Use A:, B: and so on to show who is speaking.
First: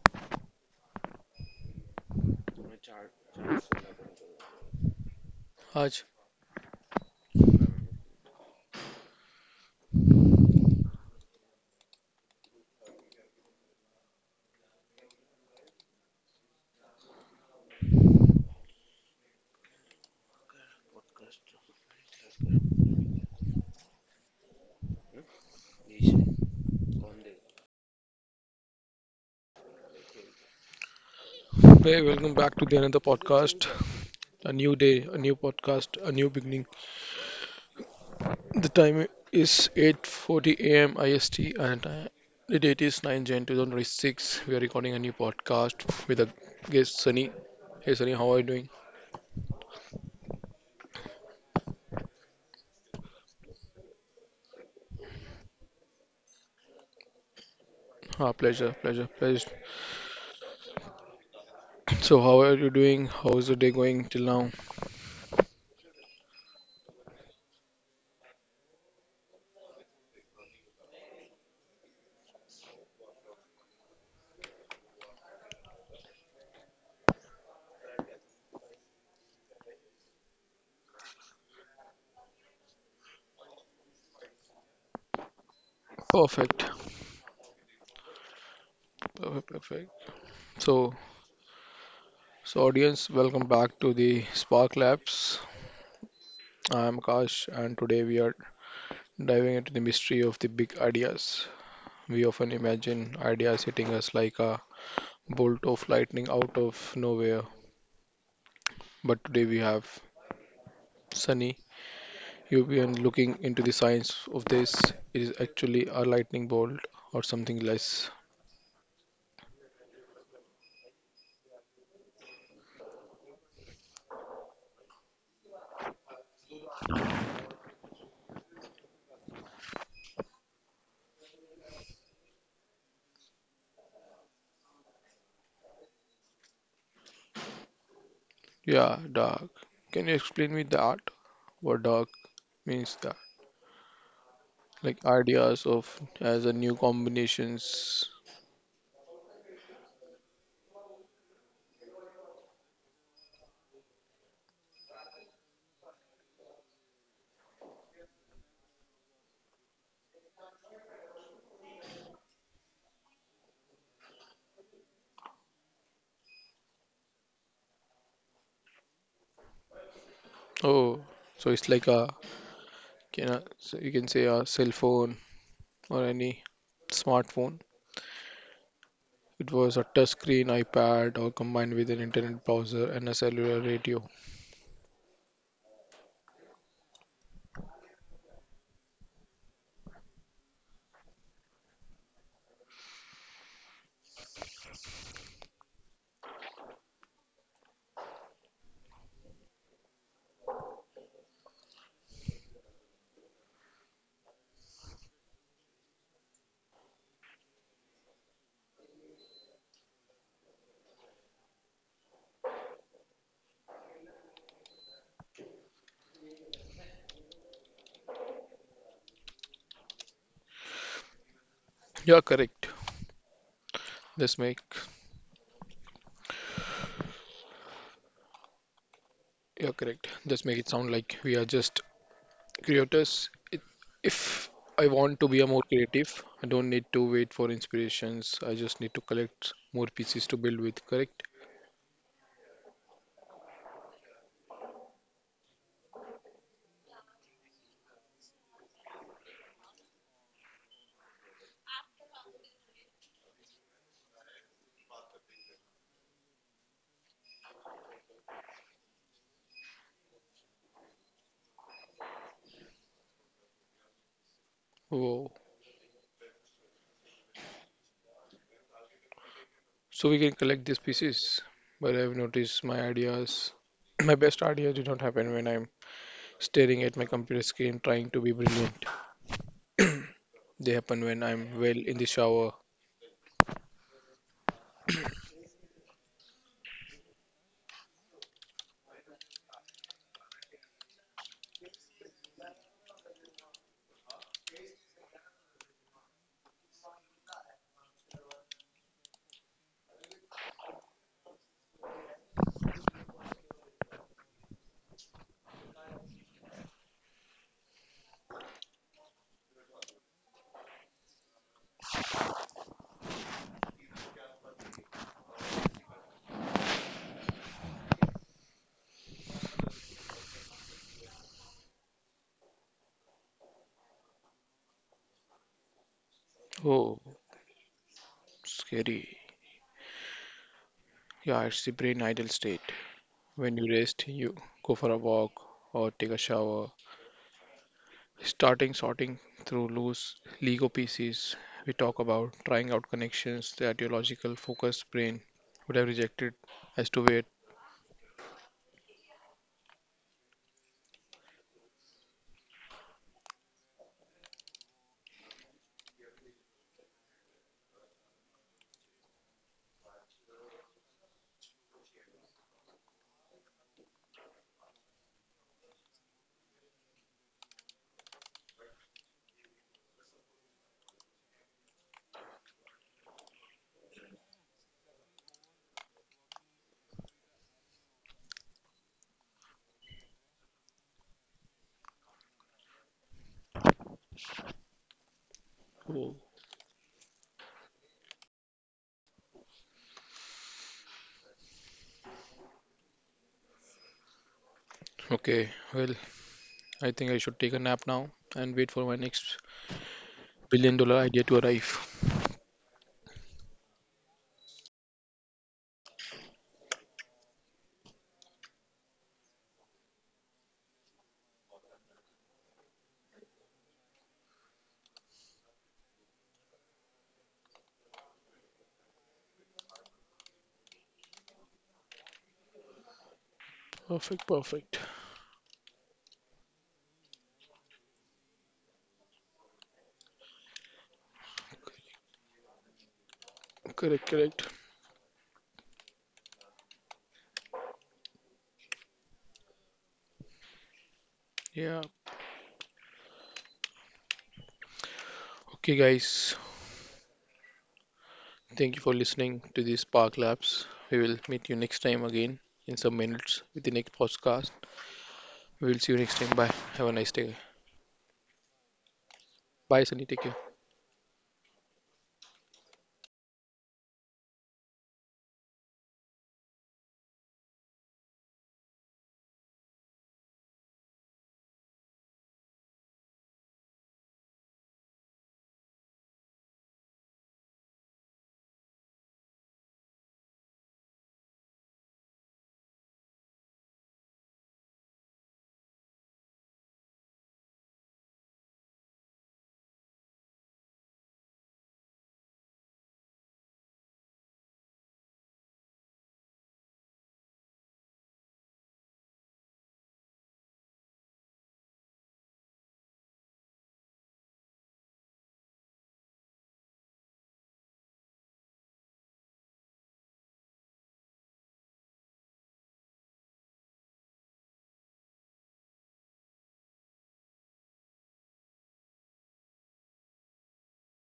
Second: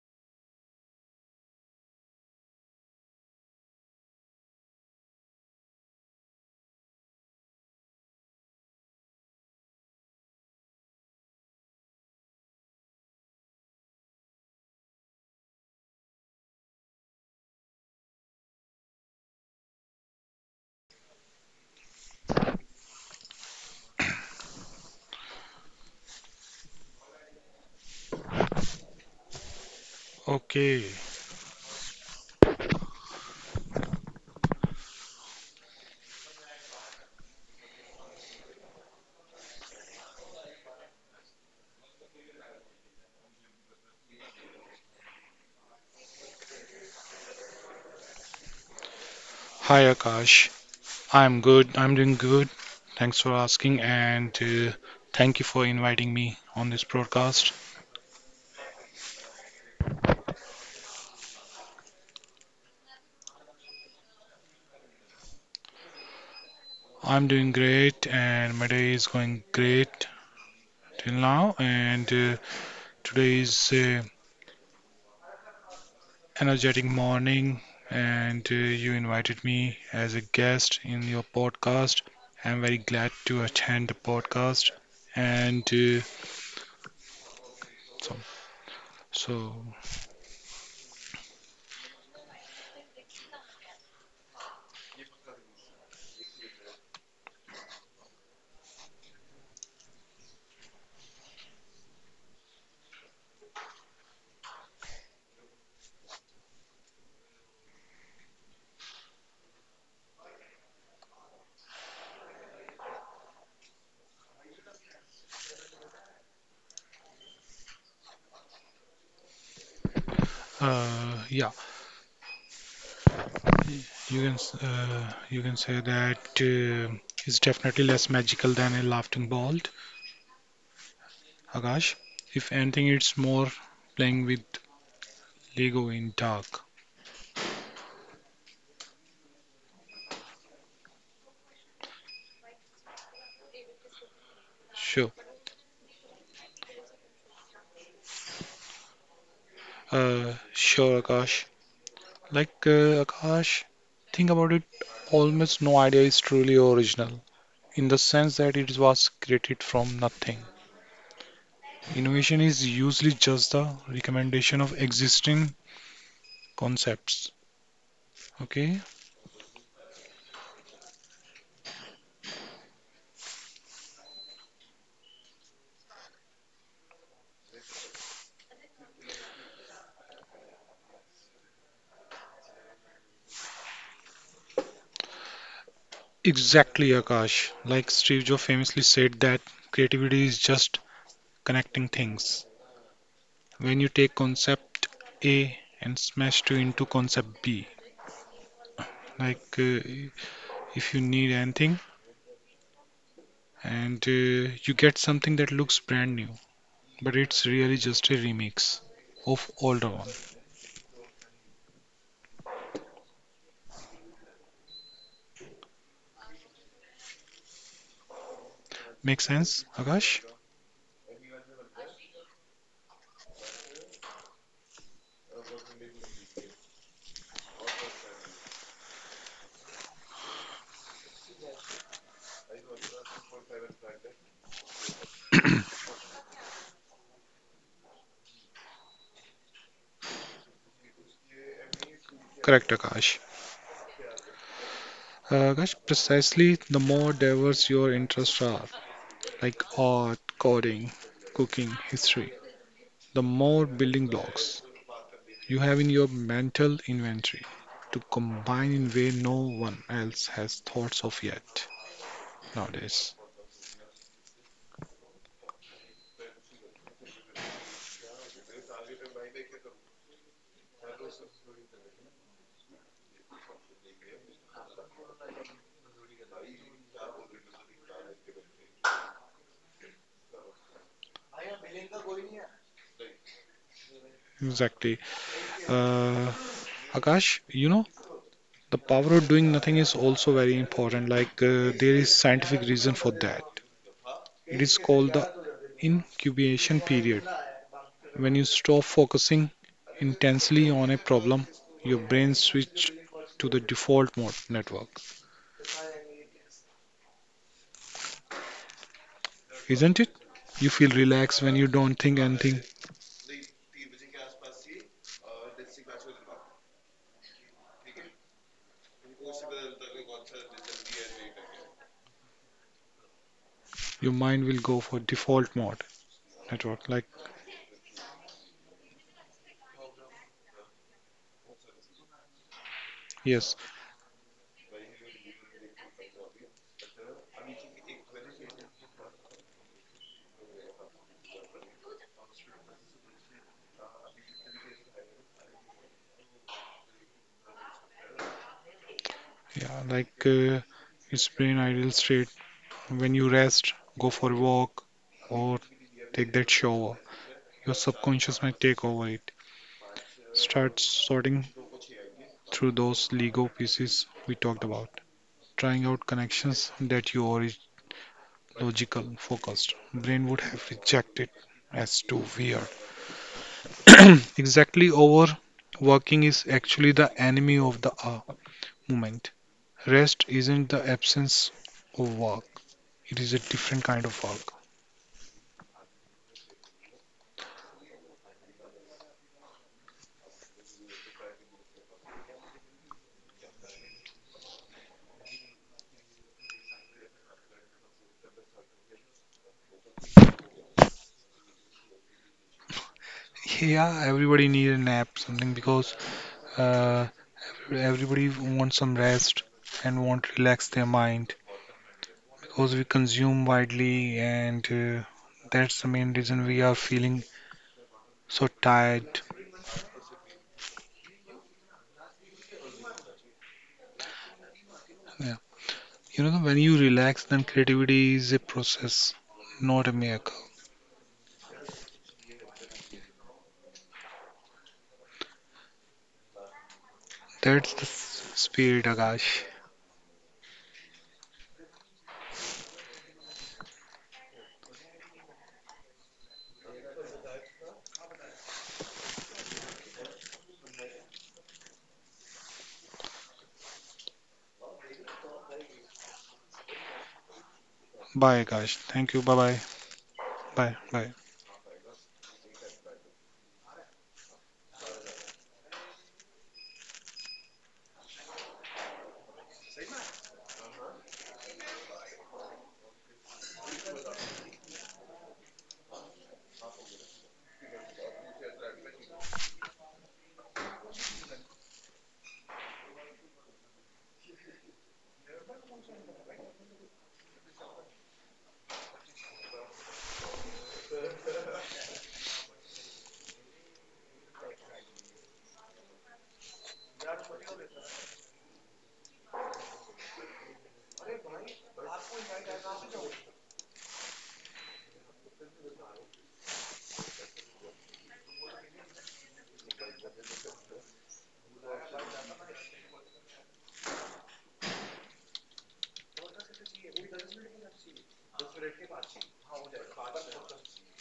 A: Raj,
B: Okay.
A: hey, welcome back to the another podcast. A new day, a new podcast, a new beginning. The time is 8:40 a.m. IST, and the date is 9 Jan 2026. We are recording a new podcast with a guest, Sunny. Hey, Sunny, how are you doing?
B: Hi, Akash. I'm good. I'm doing good. Thanks for asking and thank you for inviting me on this broadcast.
A: Ah, pleasure, pleasure, pleasure. So, how are you doing? How's the day going till now?
B: I'm doing great and my day is going great till now. And today is energetic morning and you invited me as a guest in your podcast. I'm very glad to attend the podcast. And
A: Perfect,
B: so, so
A: perfect, perfect. So, so, audience, welcome back to the Spark Labs. I'm Akash, and today we are diving into the mystery of the big ideas. We often imagine ideas hitting us like a bolt of lightning out of nowhere. But today we have Sunny, European, looking into the science of this. It is actually a lightning bolt or something less.
B: yeah. You can you can say that it's definitely less magical than a laughing bolt, Akash. If anything, it's more playing with Lego in dark.
A: Yeah, dark. Can you explain me that? What dark means that? Like
B: Sure,
A: ideas of as a new combinations.
B: sure, Akash. Akash, think about it. Almost no idea is truly original in the sense that it was created from nothing. Innovation is usually just the recommendation of existing concepts. Okay.
A: Oh, so it's like a, can I, so you can say a cell phone or any smartphone. It was a touchscreen iPad or combined with an internet browser and a cellular radio.
B: Exactly, Akash. Like Steve Jobs famously said that creativity is just connecting things. When you take concept A and smash it into concept B, like uh, if you need anything and you get something that looks brand new, but it's really just a remix of older one. Make sense, Akash?
A: You're correct. This make This make it sound like we are just creators. It, if I want to be a more creative, I don't need to wait for inspirations. I just need to collect more pieces to build with. Correct?
B: Correct, Akash. Akash, precisely the more diverse your interests are, like art, coding, cooking, history, the more building blocks you have in your mental inventory to combine in way no one else has thoughts of yet nowadays.
A: Wow. So we can collect these pieces. But I've noticed my ideas, my best ideas do not happen when I'm staring at my computer screen trying to be brilliant. They happen when I'm, well, in the shower.
B: Exactly. Uh, Akash, you know, the power of doing nothing is also very important. There is scientific reason for that. It is called the incubation period. When you stop focusing intensely on a problem, your brain switch to the default mode network. Isn't it? You feel relaxed when you don't think anything. Your mind will go for default mode network.
A: Oh,
B: Like,
A: scary. Yeah, it's the brain idle state. When
B: yes,
A: you rest, you go for a walk or take a shower. Starting sorting through loose Lego pieces, we talk about trying out connections that your logical focused brain would have rejected as to wait.
B: yeah, it's brain idle state. When you rest, go for a walk or take that shower. Your subconscious might take over it. Start sorting through those Lego pieces we talked about. Trying out connections that you are logical focused. Brain would have rejected as too weird. Exactly, overworking is actually the enemy of the movement. Rest isn't the absence of work, it is a different kind of work.
A: Oh, okay, well, I think I should take a nap now and wait for my next billion-dollar idea to arrive.
B: Yeah, everybody need a nap, something because uh, everybody wants some rest and want to relax their mind because we consume widely, and that's the main reason we are feeling so tired.
A: Perfect, perfect.
B: Yeah. You know, when you relax, then creativity is a process, not a miracle.
A: Correct, correct.
B: That's the spirit, Akash.
A: Yeah. Okay, guys. Thank you for listening to this Park Labs. We will meet you next time again in some minutes with the next podcast. We will see you next time. Bye. Have a nice day.
B: Bye, Akash. Thank you. Bye bye.
A: Bye, Sunny. Take care.
B: Bye. Bye.